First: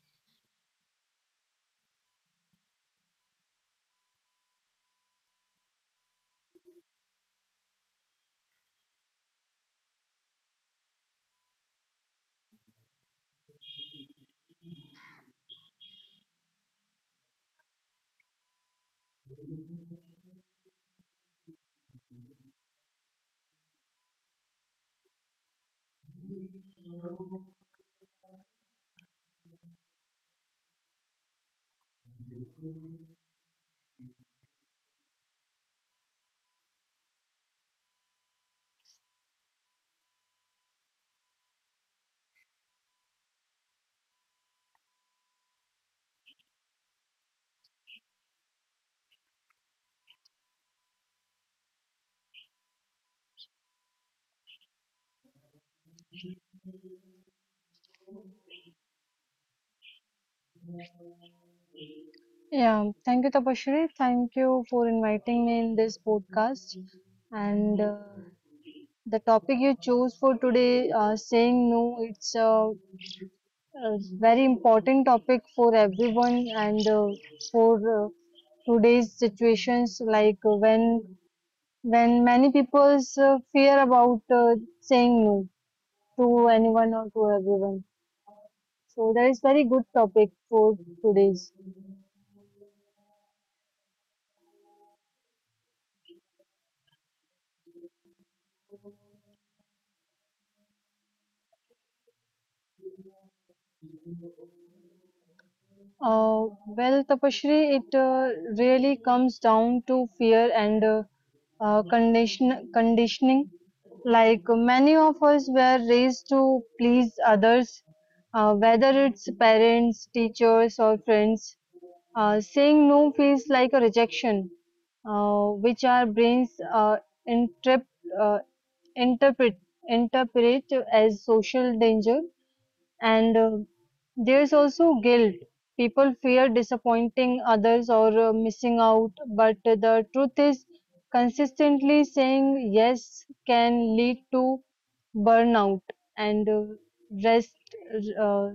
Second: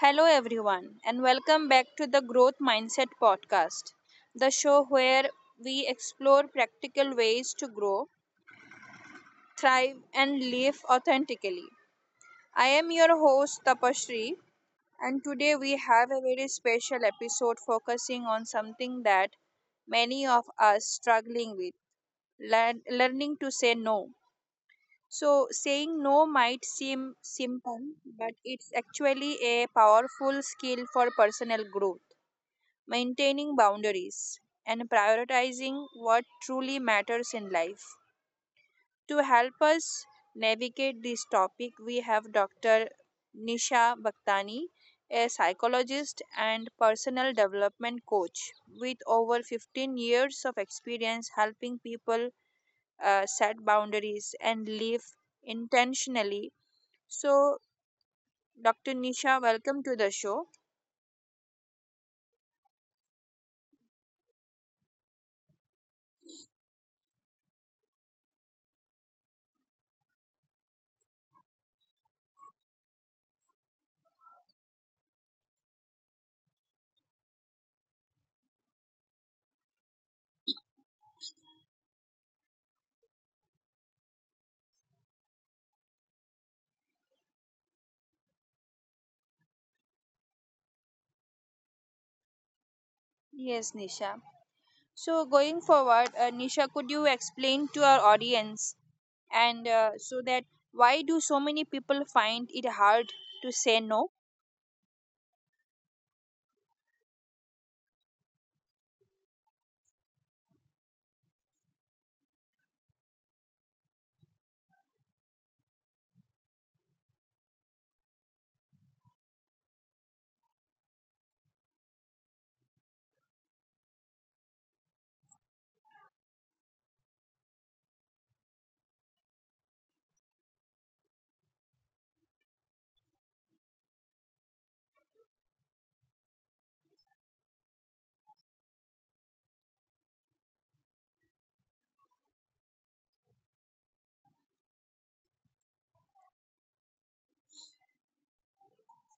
Hello, everyone, and welcome back to the Growth Mindset Podcast, the show where we explore practical ways to grow, thrive, and live authentically. I am your host, Tapashri, and today we have a very special episode focusing on something that many of us struggling with learning to say no. So, saying no might seem simple, but it's actually a powerful skill for personal growth, maintaining boundaries, and prioritizing what truly matters in life. To help us navigate this topic, we have Dr. Nisha Bhaktani, a psychologist and personal development coach with over 15 years of experience helping people set boundaries and live intentionally. So, Dr. Nisha, welcome to the show. Yeah, thank you, Tapasree. Thank you for inviting me in this podcast. And the topic you chose for today, saying no, a very important topic for everyone and for today's situations, like when many people fear about saying no to anyone or to everyone. So that is very good topic for today's. Yes, Nisha. So going forward, Nisha, could you explain to our audience, and so that why do so many people find it hard to say no? Well, Tapashri, it really comes down to fear and conditioning. Like many of us were raised to please others, whether it's parents, teachers, or friends. Saying no feels like a rejection, which our brains interp- uh, interpret interpret as social danger and there's also guilt. People fear disappointing others or missing out, but the truth is, consistently saying yes can lead to burnout and rest, uh,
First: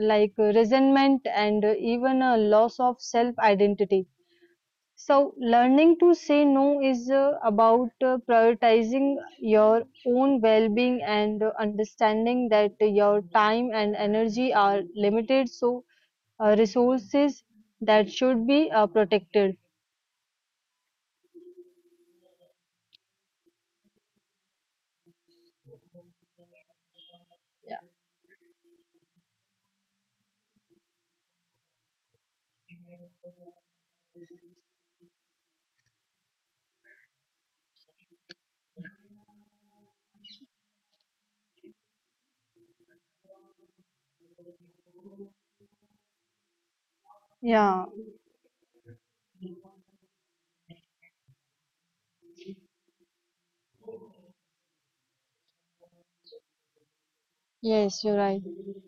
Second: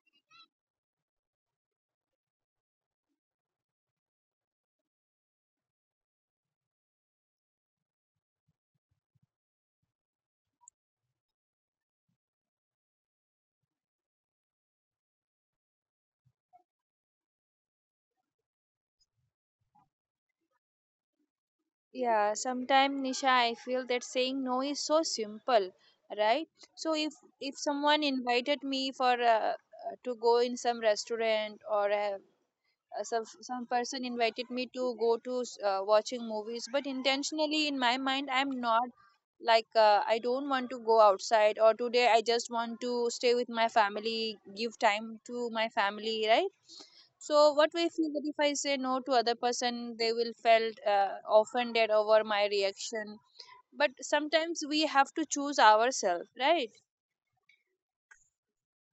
like resentment and even a loss of self identity. So, learning to say no is about prioritizing your own well being and understanding that your time and energy are limited, so, resources that should be protected. Yeah, sometimes Nisha, I feel that saying no is so simple, right? So if someone invited me for to go in some restaurant, or some person invited me to go to watching movies, but intentionally in my mind, I'm not like I don't want to go outside. Or today, I just want to stay with my family, give time to my family, right? So what we Yeah, feel that if I say no to other person, they will felt offended over my reaction. But sometimes we have to choose ourselves, right? yes, you're right.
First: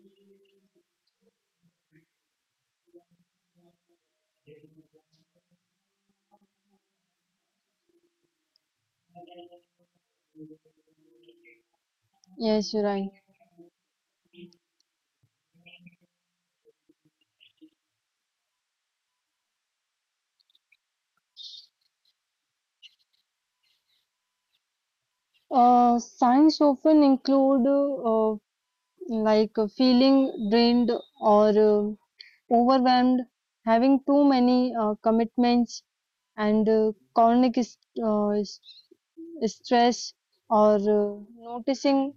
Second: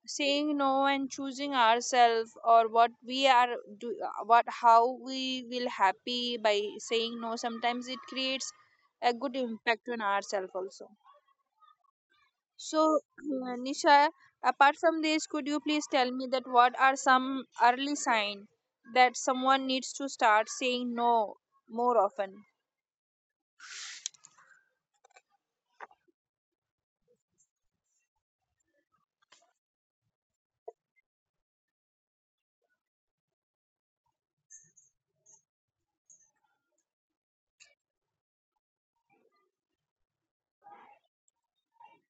Saying no and choosing ourselves, or what we are do what how we will happy by saying no, sometimes it creates a good impact on ourselves also. Yes, you're So right. Nisha, apart from this, could you please tell me that what are some early sign that someone needs to start saying no more often? Signs often include like feeling drained or overwhelmed, having too many commitments, and chronic uh, is- stress or noticing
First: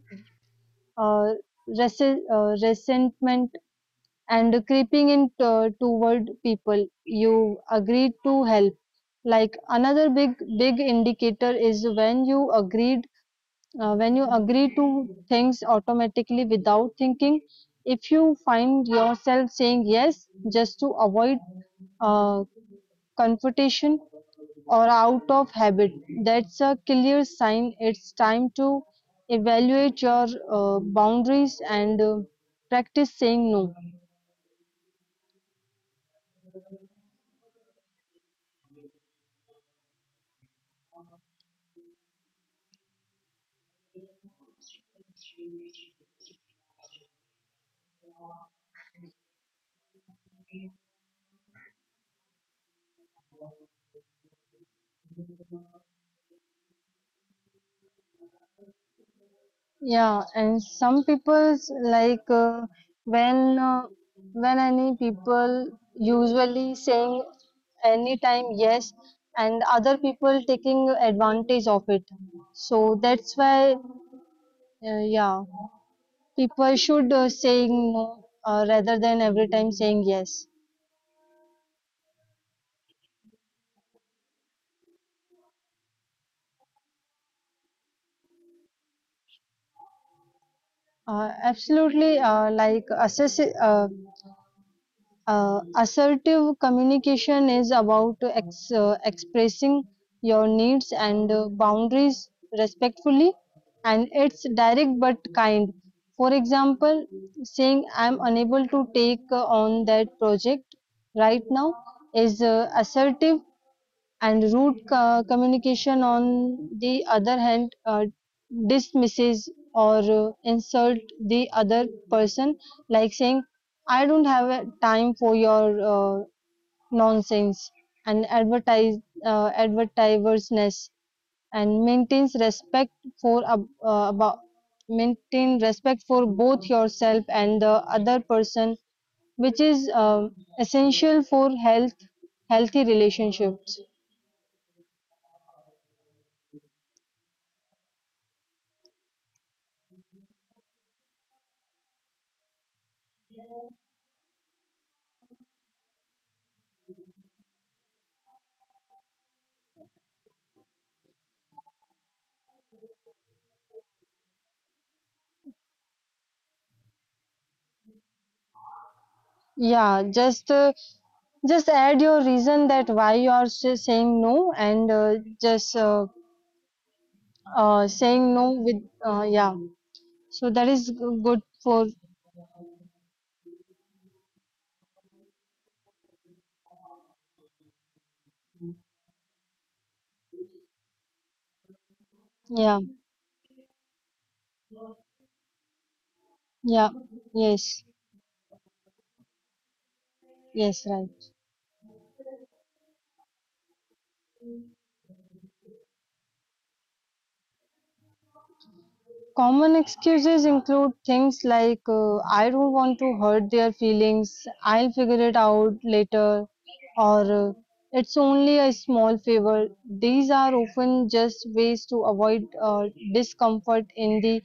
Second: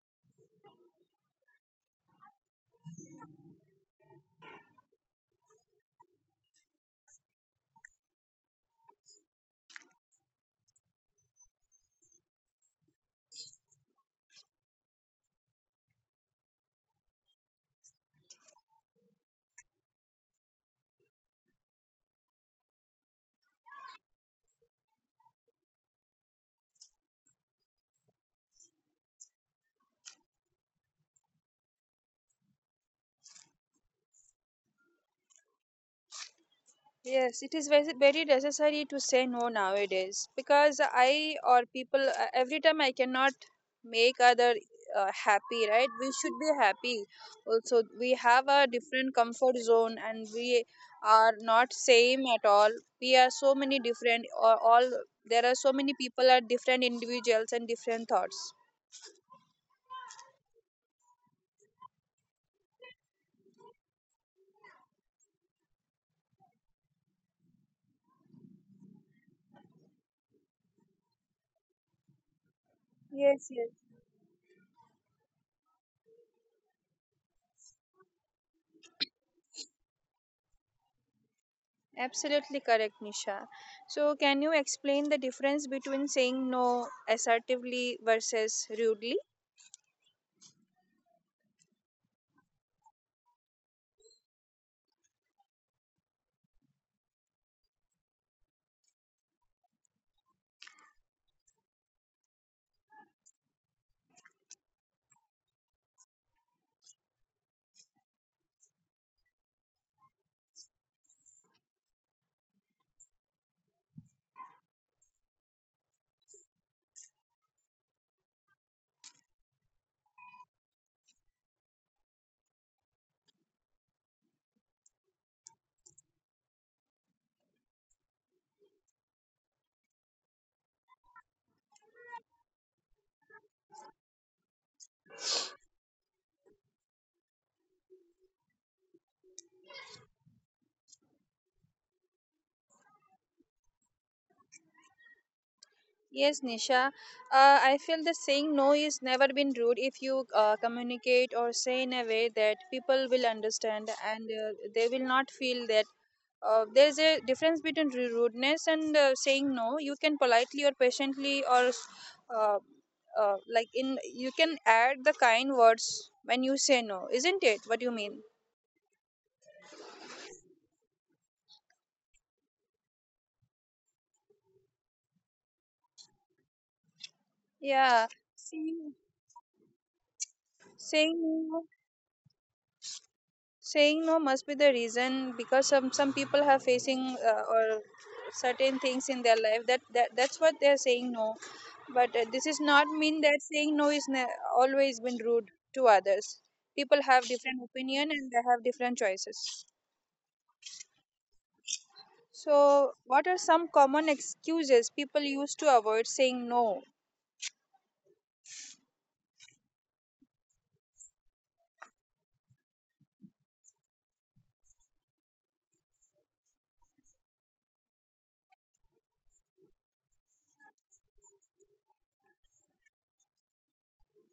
uh, resentment and creeping in toward people you agreed to help. Like another big indicator is when you agreed when you agree to things automatically without thinking. If you find yourself saying yes just to avoid uh, confrontation or out of habit, that's a clear sign it's time to evaluate your boundaries and practice saying no. Yes, it is very, very necessary to say no nowadays, because I or people every time I cannot make other happy, right? We should be happy. Also, we have a different comfort zone, and we are not same at all. We are so many different, or all, there are so many people are different individuals and different thoughts. Yeah, and some people's like when uh, when any people usually saying anytime yes, and other people taking advantage of it. So that's Yes, yes. why, yeah, people should saying no rather than every time saying yes. Absolutely correct, Nisha. So, can you explain the difference between saying no assertively versus rudely? Absolutely. Assertive communication is about expressing your needs and boundaries respectfully, and it's direct but kind. For example, saying I'm unable to take on that project right now is assertive, and communication on the other hand dismisses or insult the other person, like saying I don't have a time for your uh, nonsense. And advertisernesness and maintains respect for ab- about maintain respect for both yourself and the other person, which is essential for healthy relationships. Yes, Nisha. I feel the saying no is never been rude if you communicate or say in a way that people will understand, and they will not feel that there's a difference between rudeness and saying no. You can politely or patiently or uh, like in you can add the kind words when you say no, isn't it? What you mean? Yeah, just add your reason that why you are saying no, and just Yeah, saying no with saying yeah. So that is saying good no for saying no must be the reason, because some people are facing or certain things in their life that, that's what they're saying no. But this is yeah, not mean that saying no is always been rude to others. yeah, People have different yes, opinion and they have different choices. yes, right. So what are some common excuses people use to avoid saying no? Common excuses include things like, I don't want to hurt their feelings, I'll figure it out later, or it's only a small favor. These are often just ways to avoid discomfort in the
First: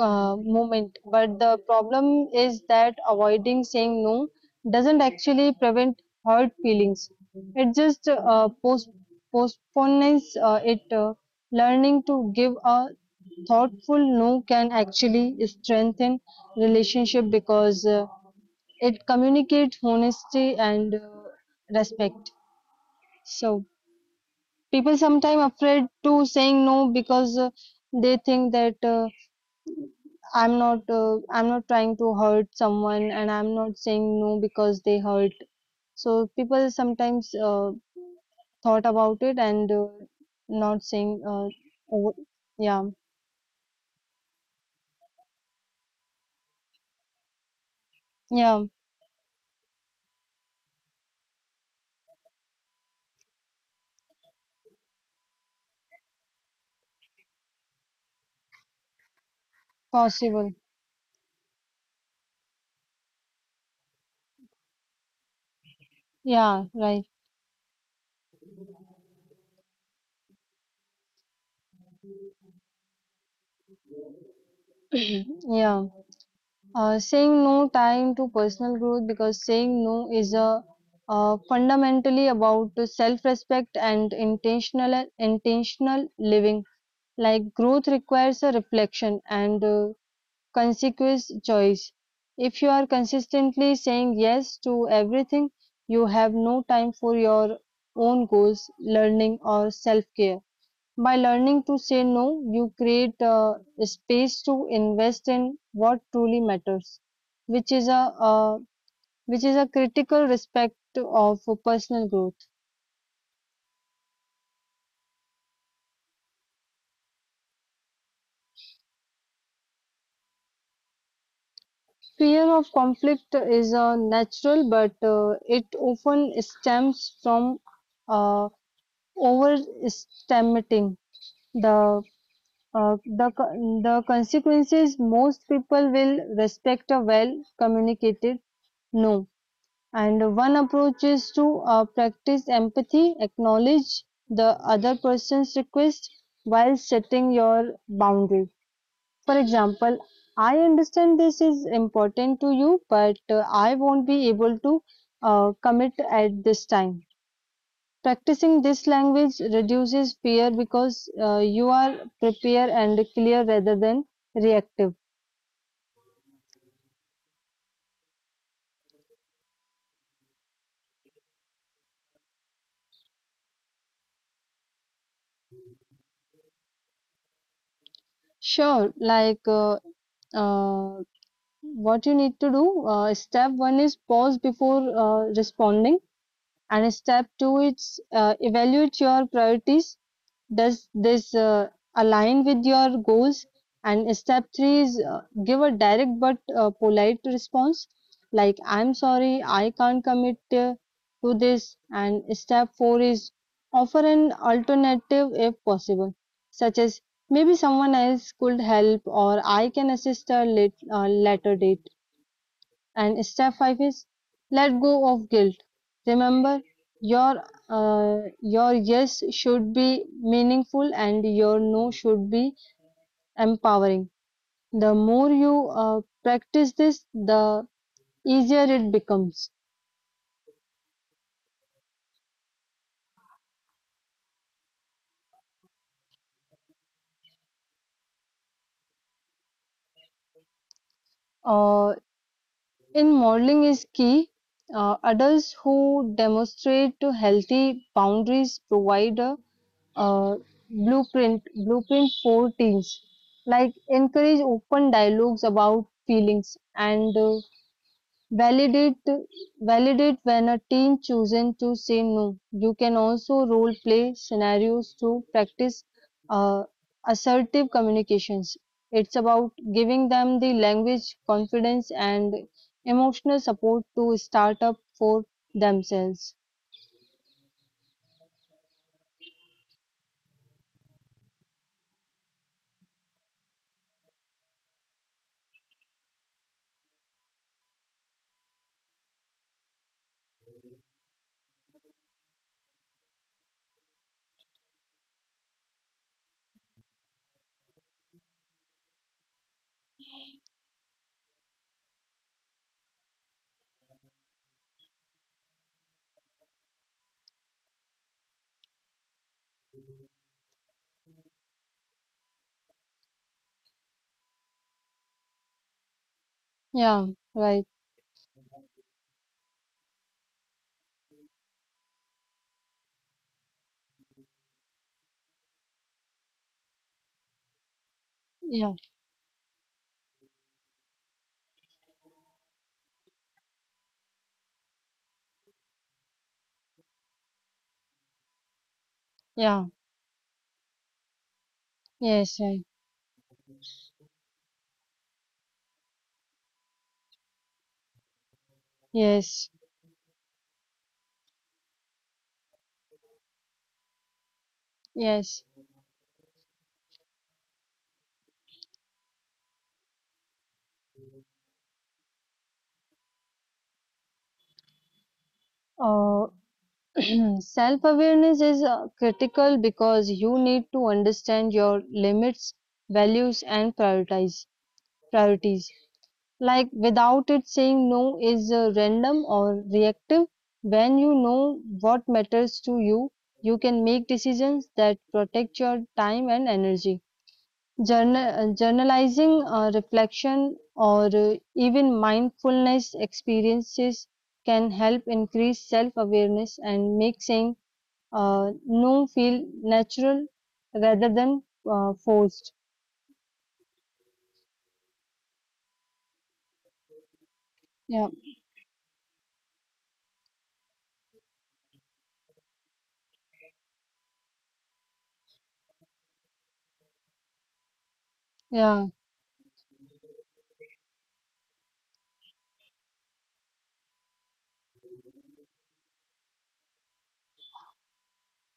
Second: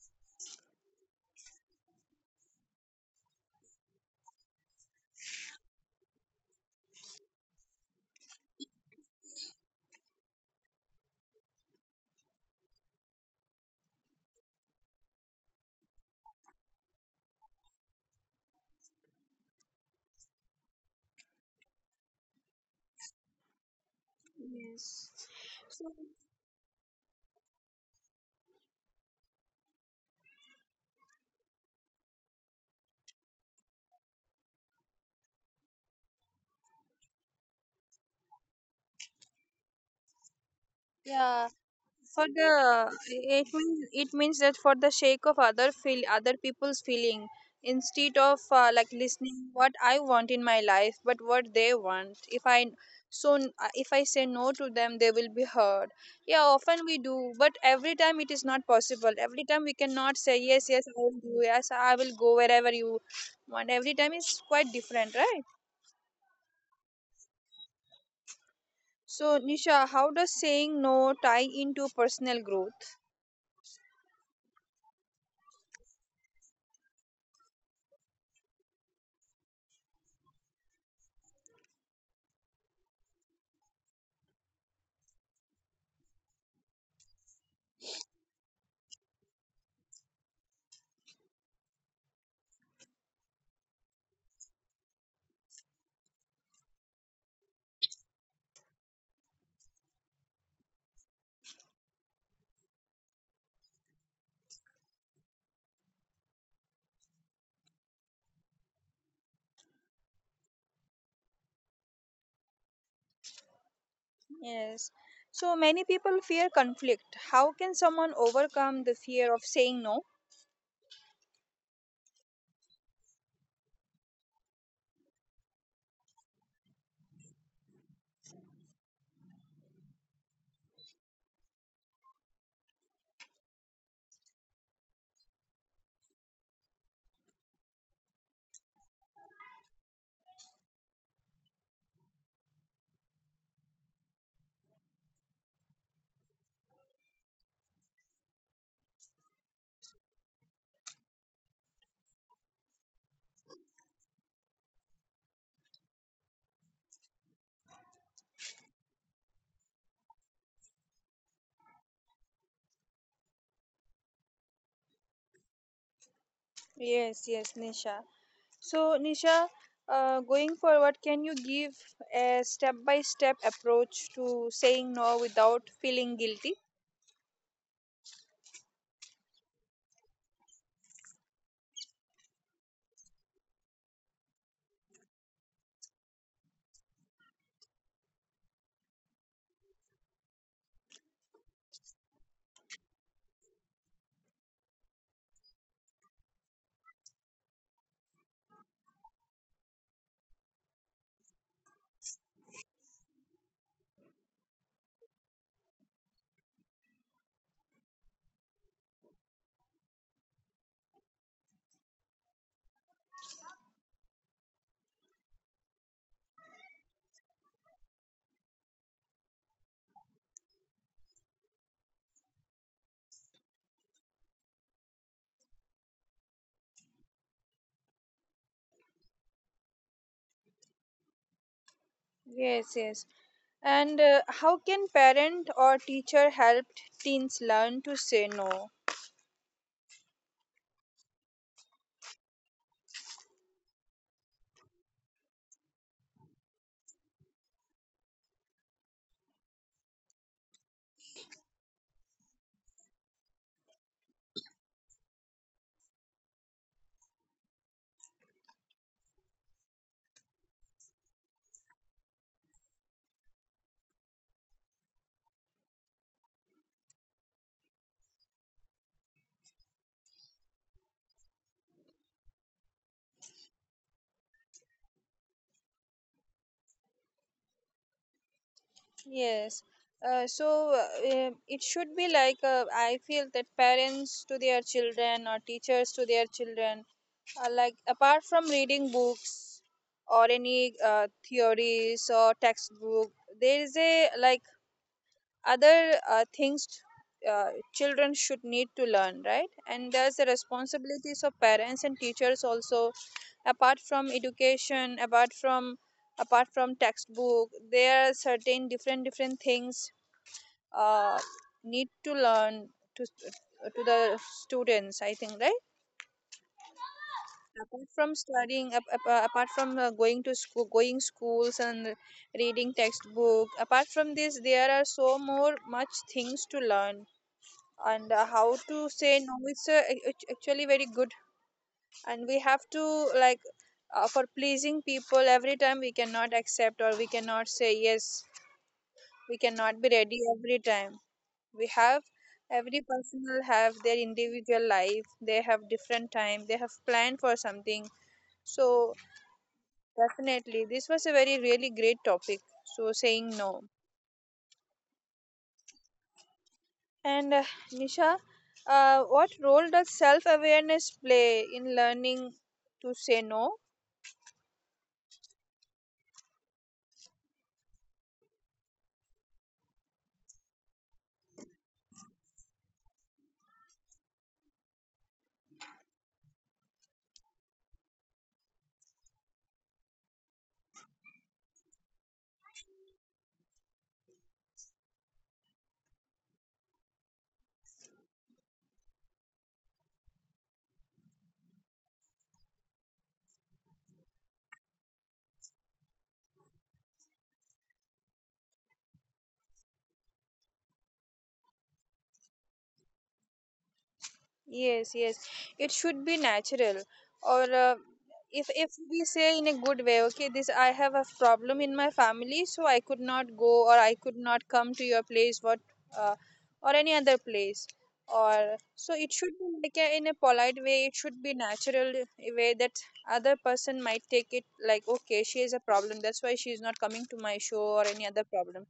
moment. But the problem is that avoiding saying no doesn't actually prevent hurt feelings. It just postpones it. Learning to give a thoughtful no can actually strengthen relationship because it communicates honesty and respect. So Yes. people sometimes afraid So, to saying no because they think that I'm not trying to hurt someone and I'm not saying no because they hurt. So people sometimes thought about it and not saying yeah. over- For the, yeah, it means that for the sake of other feel other people's feeling, instead of yeah, like listening what I want in my life, but what they want if I. So if I say no to them, they will be hurt. Yeah, often we do, but every time it is not possible. Every time we cannot say possible, yes, yes I will do, yes I will go wherever you want. Every time is quite different, right? yeah, right, So Nisha, how does saying no tie into personal growth? yeah. Saying no time to personal growth because saying no is a fundamentally about self-respect and intentional living. Like growth requires a reflection and consequence choice. If you are consistently saying yes to everything, you have no time for your own goals, learning, or self-care. By learning to say no, you create a space to invest in what truly matters, which is a uh, which is a critical respect of personal growth. Yes. So many people fear conflict. How can someone overcome the fear of saying no? Fear of conflict is a natural, but it often stems from uh, overestimating the the consequences. Most people will respect a well communicated no. And one approach is to practice empathy, acknowledge the other person's request while setting your boundary. For example, I understand this is important to you, but I won't be able to commit at this time. Practicing this language reduces fear because you are prepared and clear rather than reactive. Yes, yes, Nisha. So, Nisha, going forward, can you give a step by step approach to saying no without feeling guilty? Sure, uh, what you need to do, step one is pause before responding, and step two is evaluate your priorities. Does this align with your goals? And step three is give a direct but polite response, like I'm sorry, I can't commit to this. And step four is offer an alternative if possible, such as maybe someone else could help or I can assist a late, later date. And step five is let go of guilt. Remember, your your yes should be meaningful and your no should be empowering. The more you practice this, the easier it becomes. Yes, yes. And how can parent or teacher help teens learn to say no? Uh, in modeling is key. Adults who demonstrate healthy boundaries provide a uh, blueprint for teens. Like encourage open dialogues about feelings and validate validate when a teen chosen to say no. You can also role play scenarios to practice uh, assertive communications. It's about giving them the language confidence and emotional support to start up for themselves. Yes. So it should be like I feel that parents to their children or teachers to their children. Like apart from reading books or any theories or textbook, there is a like other things, uh, children should need to learn, right? And there's the responsibilities of parents and teachers also. Apart from education, apart from textbook, there are certain different things uh, need to learn to to the students. I think, right? Yeah, right, Apart from studying, apart from going schools and reading textbook. Apart from this, there are so more much things to learn, and how to yeah, say no, it's actually very good. And we have to, like for pleasing people, every time we cannot accept or we cannot say yes. We yeah, cannot be ready every time. We have yes, right, Every person will have their individual life. They have different time, they have planned for something. So, yes. definitely. This was a very, really great topic. So, saying no. Yes, And Nisha, what role does self awareness play in learning to say no? uh, self-awareness is critical because you need to understand your limits, values, and prioritize priorities. Like without it, saying no is random or reactive. When you know what matters to you, you can make decisions that protect your time and energy. Journalizing, reflection, or even mindfulness experiences can help increase self awareness and make saying no feel natural rather than forced. Yes, yes. It should be natural. Or Yeah, if we say in a good way, okay, this I have a problem in my family, so I could not go, or I could not come to your place, what uh, or any other place. Or so yeah, it should be like in a polite way. It should be natural way that other person might take it like, okay, she has a problem. That's why she is not coming to my show or any other problem.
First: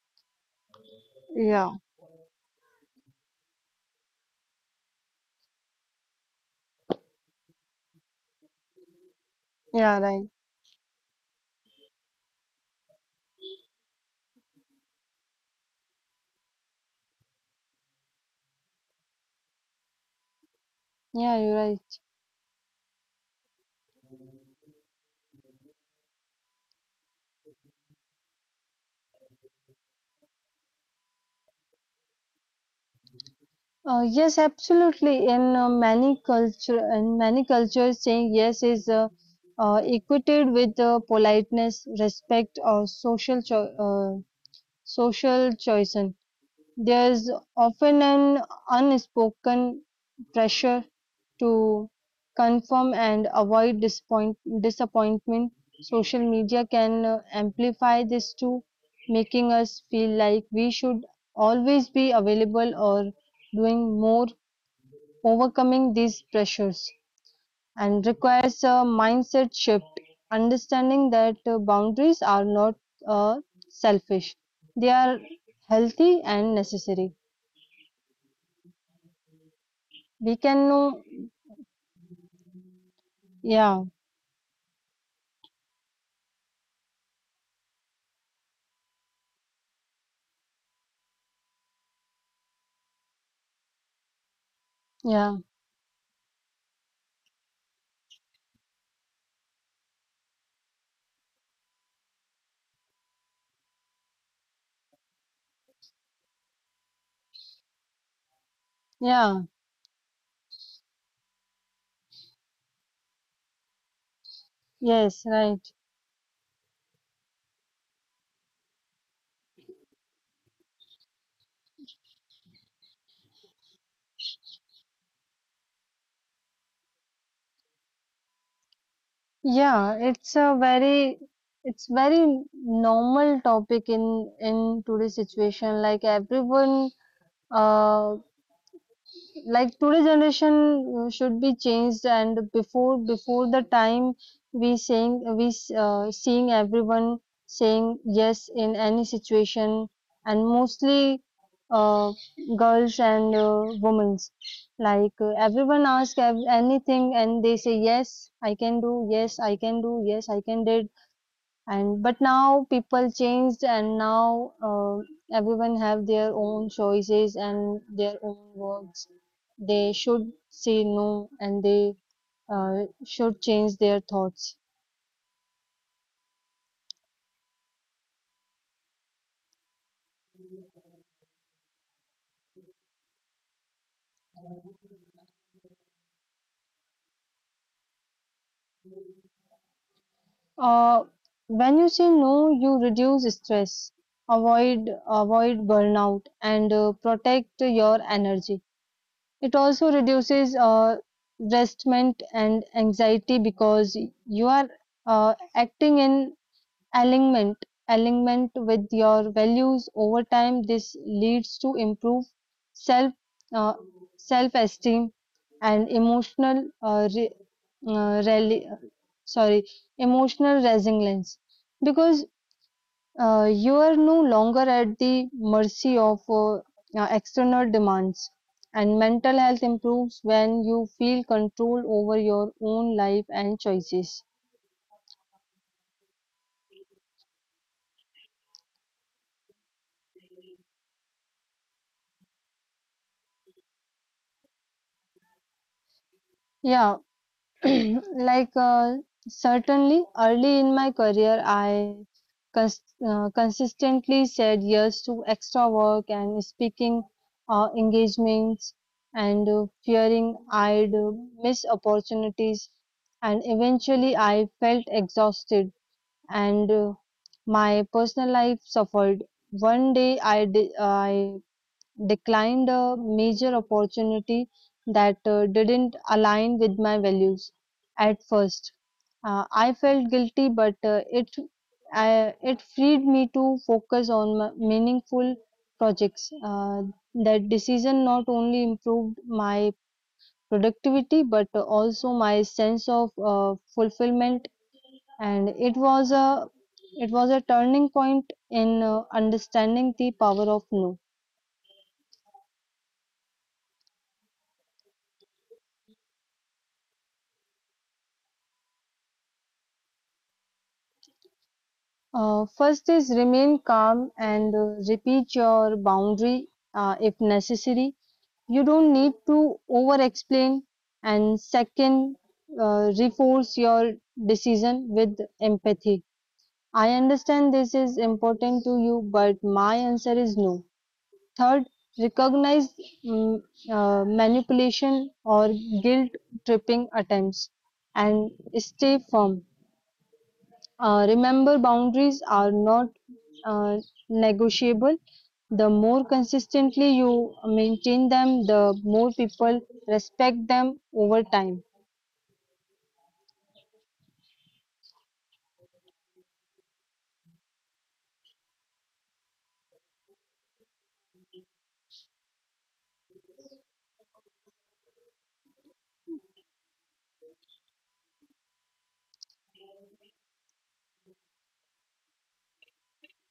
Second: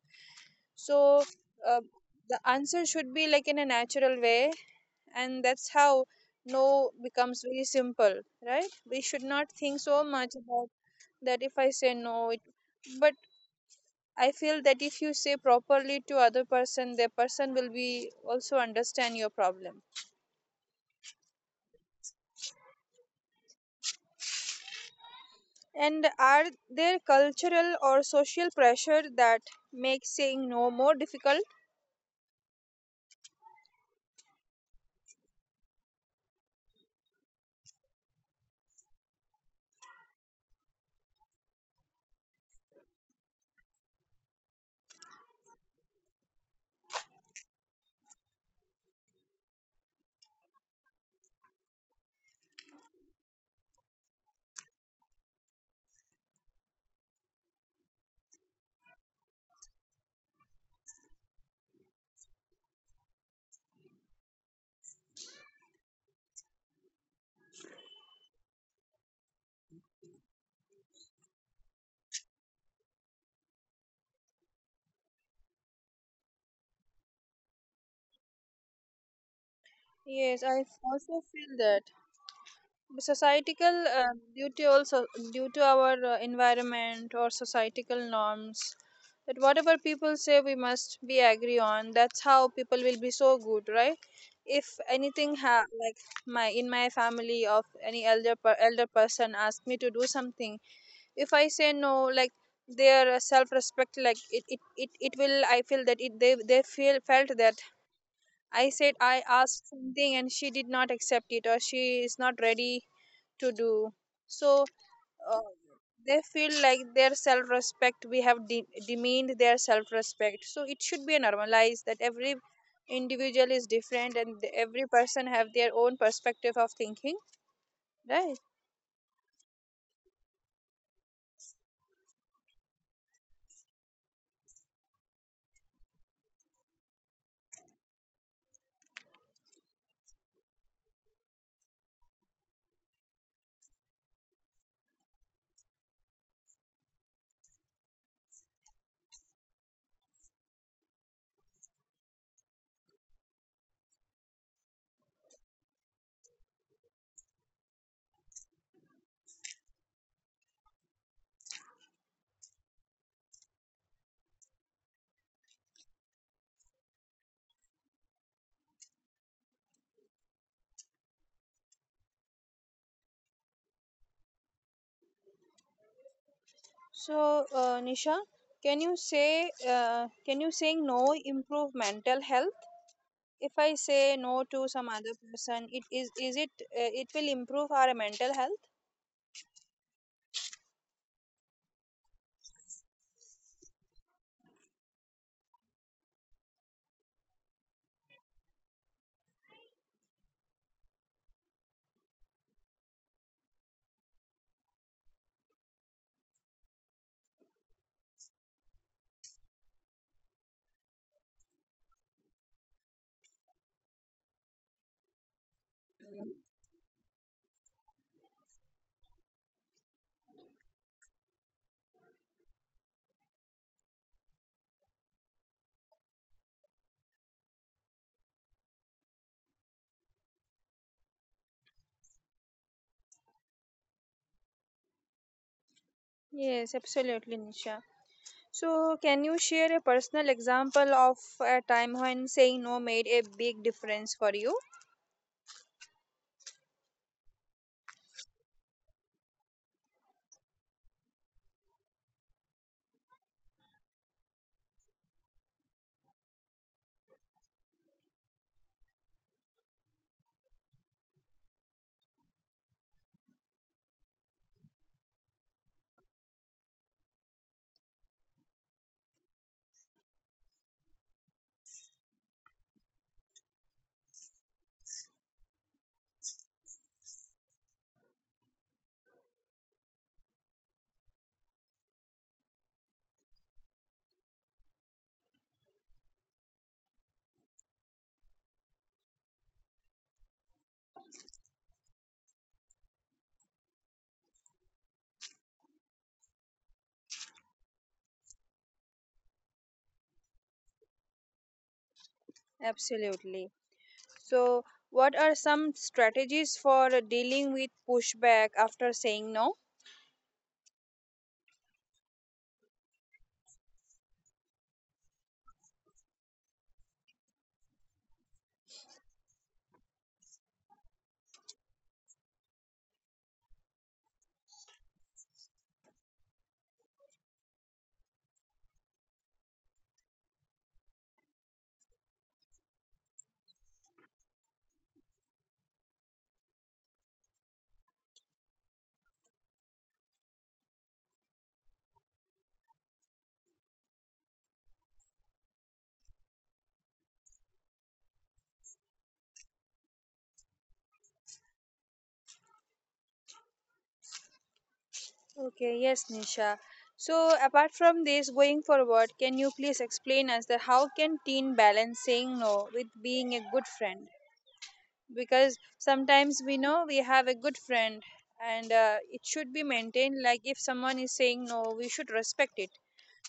So yeah, uh, the answer should be like in a natural way, and that's how no becomes very simple, right? We should not think yeah, so right. much about that if I say no it, but I feel that if you say properly to other person, the person will be also understand your problem. Yeah, you're right. And are there cultural or social pressure that makes saying no more difficult? Yes, absolutely. In many cultures, saying yes is equated with politeness, respect, or social choices. There's often an unspoken pressure to confirm and avoid disappointment. Social media can amplify this too, making us feel like we should always be available or doing more. Overcoming these pressures and requires a mindset shift, understanding that boundaries are not uh, selfish, they are healthy and necessary. We Yes, I can know, also feel that societal yeah, due to our environment or societal norms, that whatever people say we must be agree on. That's how people will be so good, right? If anything yeah, like my in my family of any elder person asked me to do something, if I say no, like their self-respect, like it will, I feel that it they feel felt that I yeah, asked something and she did not accept it, or she is not ready to do. So yes, uh, right. they feel like their self respect, we have demeaned their self respect. So it should be normalized that every individual is different, and every person have their own perspective of thinking, right? Yeah, it's a very, it's very normal topic in today's situation. Like everyone uh like today generation should be changed. And before the time we saying, we seeing everyone saying yes in any situation, and mostly uh, girls and women, like everyone ask anything and they say yes I can do, yes I can do, yes I can did. And but now people changed, and now everyone have their own choices and their own works. They should say no and they should change their thoughts. So Nisha, can you saying no improve mental health? If I say no to some other person, it is it? It will improve our mental health. uh, when you say no, you reduce stress, avoid burnout and protect your energy. It also reduces restment and anxiety because you are acting in alignment alignment with your values. Over time this leads to improved self uh, self esteem and emotional uh, reli- sorry, emotional resilience because you are no longer at the mercy of external demands. And mental health improves when you feel control over your own life and choices. Yes, absolutely, Nisha. So, can you share a personal example of a time when saying no made a big difference for you? Yeah. Like, certainly early in my career, I cons consistently said yes to extra work and speaking engagements and fearing I'd miss opportunities. And eventually, I felt exhausted and my personal life suffered. One day, I declined a major opportunity that didn't align with my values at first. I felt guilty, but it it freed me to focus on my meaningful projects. That decision not only improved my productivity but also my sense of fulfillment, and it was a turning point in understanding the power of no. Absolutely. So, what are some strategies for dealing with pushback after saying no? First is remain calm and repeat your boundary if necessary. You don't need to over explain. And second, reinforce your decision with empathy. I understand this is important to you, but my answer is no. Third, recognize mm, manipulation or guilt tripping attempts and stay firm. Remember, boundaries are not uh, negotiable. The more consistently you maintain them, the more people respect them over time. Okay, yes, Nisha. So, apart from this, going forward, can you please explain us that how can teen balance saying no with being a good friend? Because sometimes we know we have a good friend, and it should be maintained, like if someone is saying no, we should respect it.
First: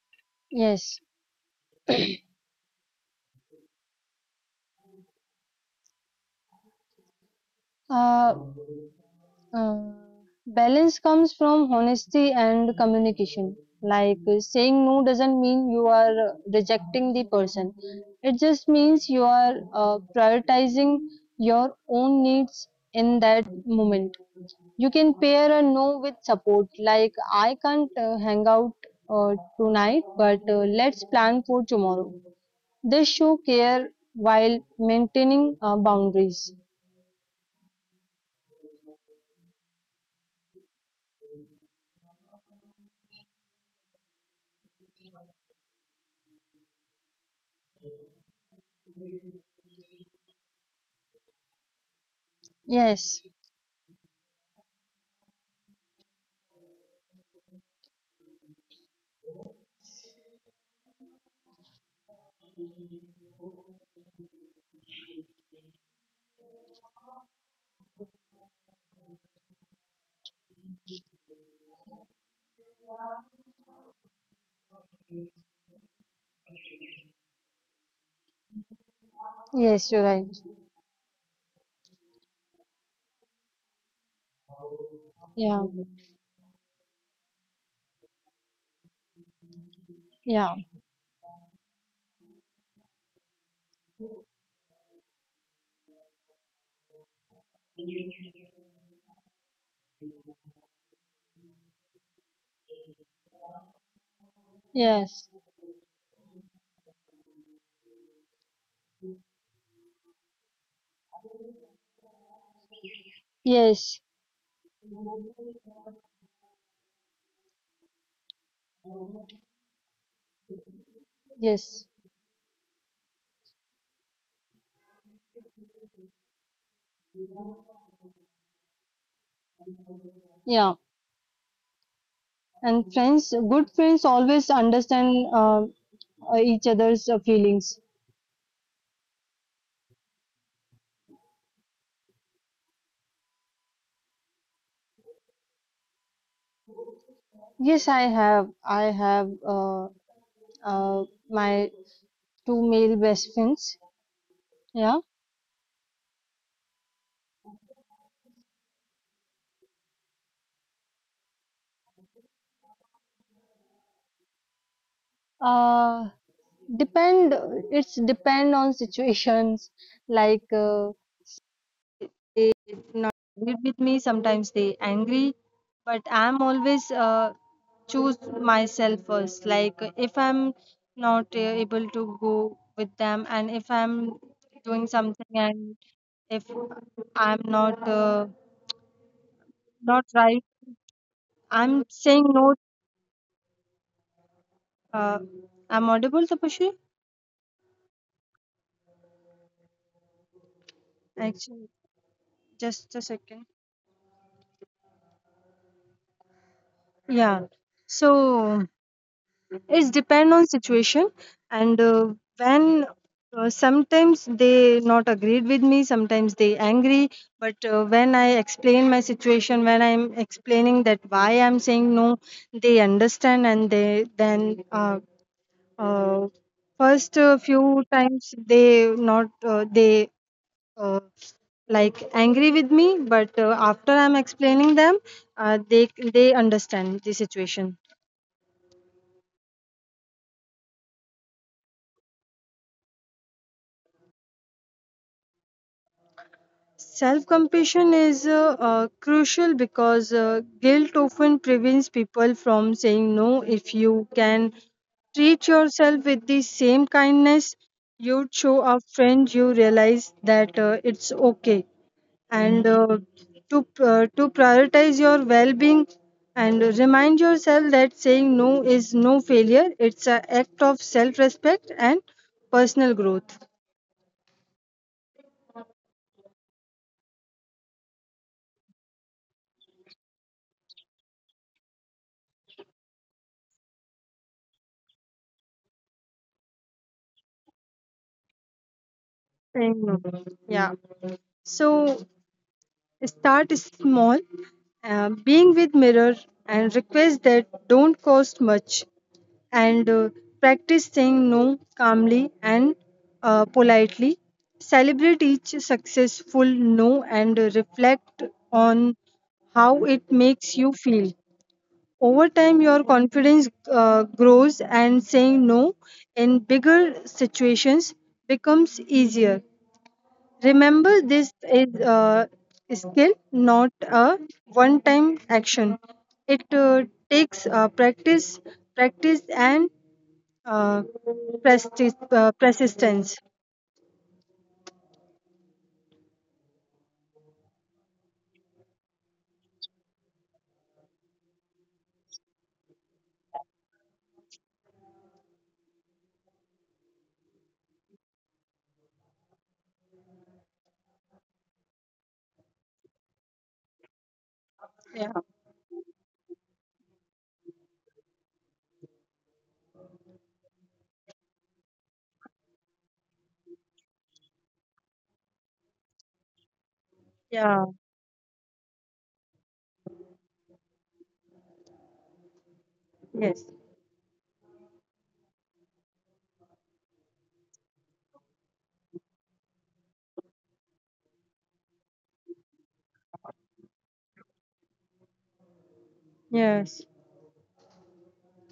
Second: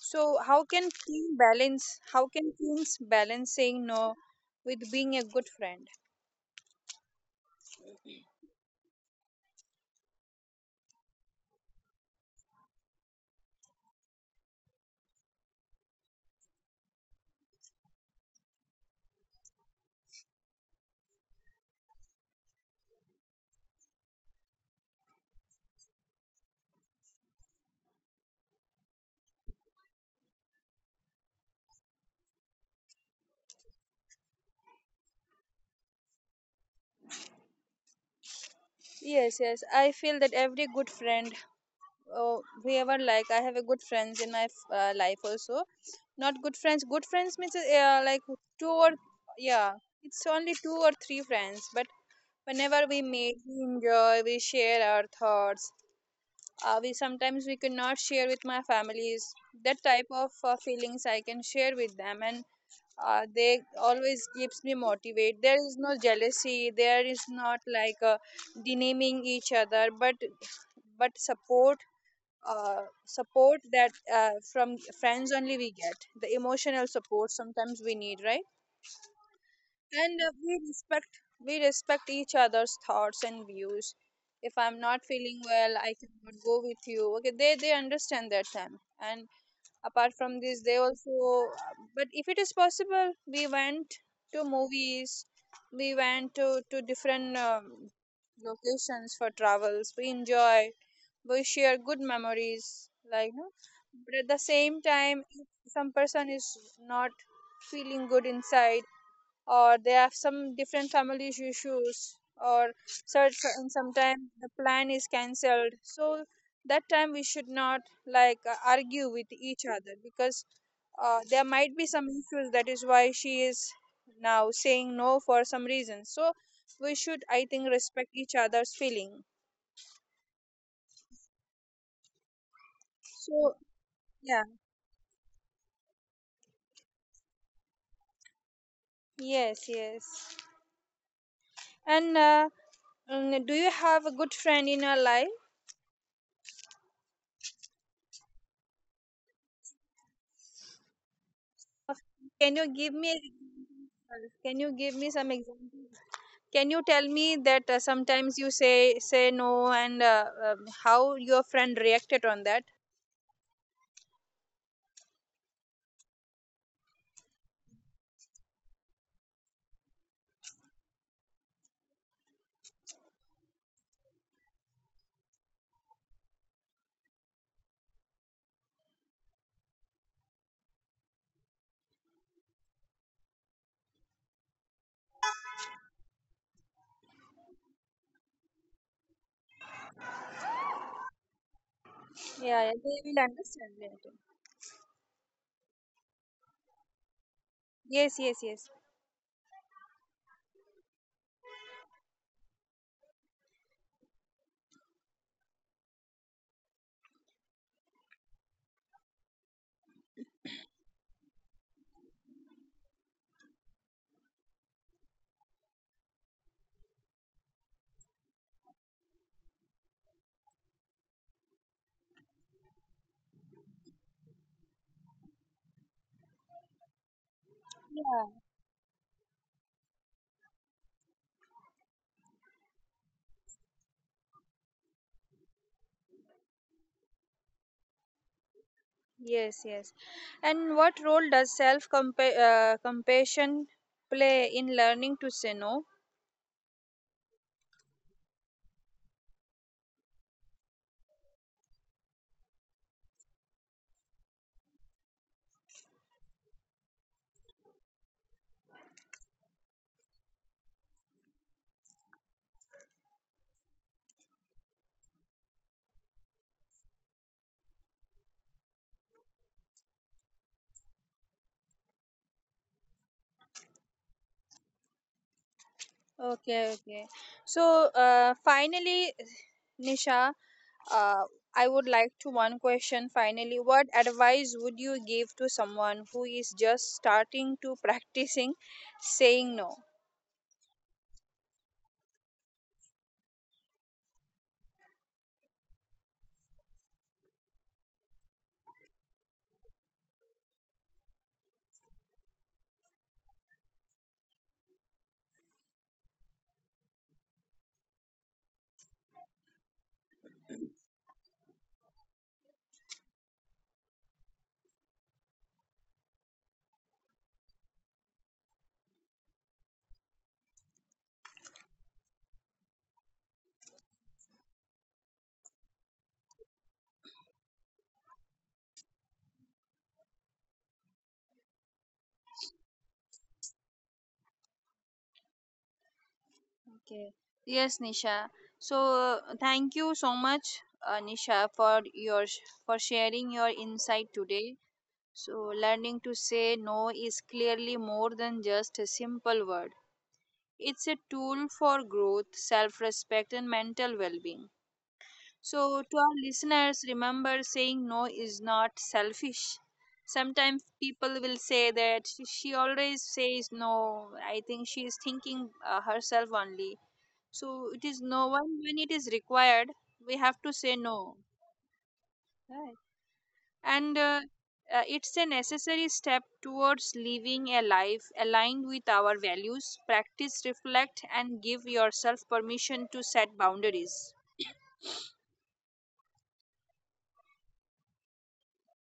So Yes. How can teams balance saying no with being a good friend? Uh, uh, Balance comes from honesty and communication. Like saying no doesn't mean you are rejecting the person, it just means you are prioritizing your own needs in that moment. You can pair a no with support, like I can't hang out tonight, but let's plan for tomorrow. This show care while maintaining boundaries. Yes, yes. I feel that every good friend, oh, whoever like, I have a good friends in my life also. Not good friends. Good friends means like two or yeah, it's only two or three friends. But whenever we Yes, meet, we enjoy, we share our thoughts. We sometimes we cannot share with my families. That type of feelings I can share with them, and they always keeps me motivated. There is no jealousy, there is not like demeaning each other, but but support support that from friends only we get the emotional support sometimes we need, right? yes, you're right. And we respect each other's thoughts and views. If I'm not feeling Yeah, well, I cannot go with you, okay, they understand that time. And apart from yeah, this, they also, but if it is possible, we went to movies, we went to different locations for travels. We enjoy, we share good memories, like no? But at the same yes, time, if some person is not feeling good inside, or they have some different family issues or search, and yes, sometimes the plan is cancelled. So that time we should not, like argue with each other, because there yes, might be some issues. That is why she is now saying no for some reason. So we should, I think, respect each other's feeling. yeah. And friends, good So, friends always yeah. understand each other's feelings. Yes, yes. And do you have a good friend in your life? Yes, I have. I have my two can you male give me best friends. can you Yeah, give me some example? Can you tell me that sometimes you say no, and how your friend reacted on that? Uh, depend. It's depend on situations. Like they not agree with me. Sometimes they angry, but I'm always choose myself first. Like if I'm not able to go with them, and if I'm doing something, and if I'm not not right, I'm Yeah, yeah, saying they will no. understand later. Uh, I'm audible, Tapashi. Yes, yes, yes. Actually, just a second. Yeah. So. It's depend on situation and when sometimes they not agreed with me, sometimes they angry, but when I explain my situation, when I'm explaining that why I'm saying no, they understand. And they then uh, first Yeah. few times they not they uh, like angry with me, but after I'm explaining them, uh, they they understand the situation. Yes, yes. And what role does self compassion play in learning to say no? Self compassion is crucial because guilt often prevents people from saying no. If you can treat yourself with the same kindness you'd show a friend, you realize that it's okay. And to prioritize your well being and remind yourself that saying no is no failure, it's an act of self respect and personal growth. Okay, okay. So, finally, Nisha, Uh, I would like to one question finally. What advice would you give to someone who is just starting to practicing saying no? Saying no. Yeah. So, start small, being with mirror and request that don't cost much, and practice saying no calmly and politely. Celebrate each successful no and reflect on how it makes you feel. Over time, your confidence grows and saying no in bigger situations becomes easier. Remember, this is a skill, not a one time action. It takes practice, practice, and uh, persistence. Okay. Yes, Nisha. So thank you so much, Nisha, for sharing your insight today. So learning to say no is clearly more than just a simple word. It's a tool for growth, self-respect, and mental well-being. So, to our listeners, remember saying no is not selfish. Sometimes people will say that she always says no. I think she is thinking herself only. So, it is Yeah, no one when it is required, we have to say no. Right. yes, And it's a necessary step towards living a life aligned with our values. Practice, reflect, and give yourself permission to set boundaries. yes.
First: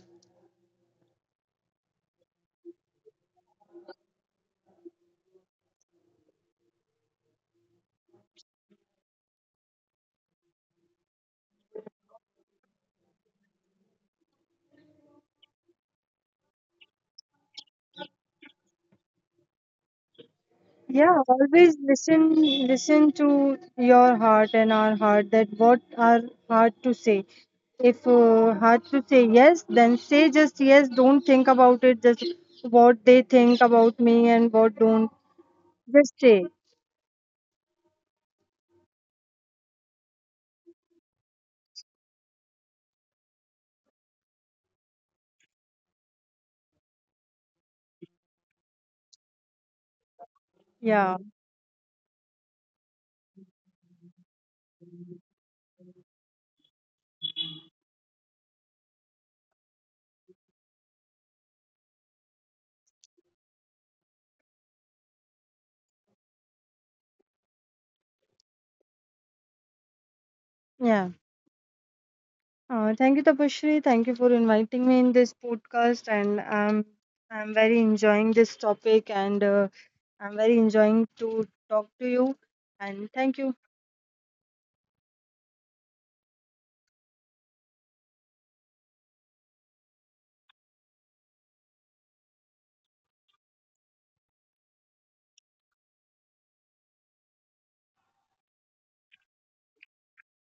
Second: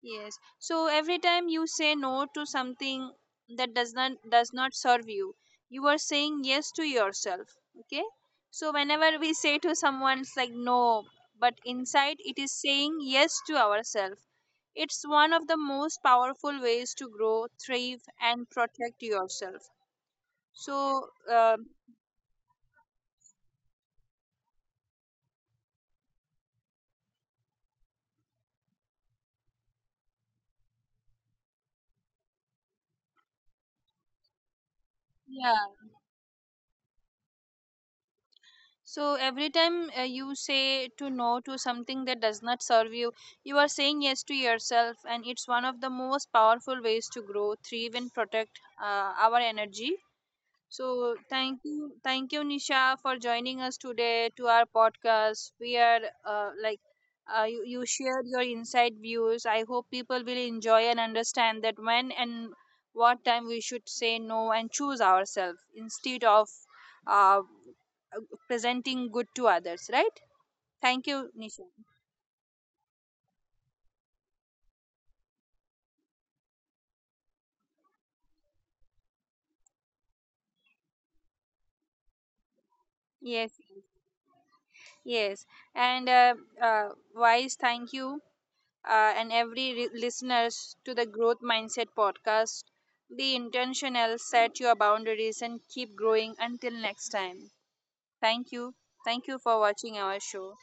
Yes. So every time you say no to something that does not serve you, you are saying yes to yourself. Okay? So whenever we say to someone it's like no, but inside it is saying yes to ourselves. It's one of the most powerful ways to grow, thrive and protect yourself. So Yeah, always listen to your heart and our heart that what our heart to say. If heart to say yes, then say just yes. Don't think about it. Just what they think about me and what don't. yeah. Just stay. So every time you say to no to something that does not serve you, you are saying yes to yourself, and it's one of the most powerful ways to grow, thrive, and protect our energy. So Yeah, thank you, Nisha, for joining us today to our podcast. We are like you shared your inside views. I hope people will enjoy and understand that when and what time we should say no and choose ourselves instead of uh, presenting good to others. Right? Thank yeah. you, Nisha. Thank you, Tapashri. Thank you for inviting me in this podcast, and I'm very enjoying this topic, and I'm very enjoying to talk to you. And thank Yes, you. yes, and uh, Wise, thank you. And every listeners to the Growth Mindset podcast, be intentional, set your boundaries, and keep growing until next time. Thank you. Thank you for watching our show.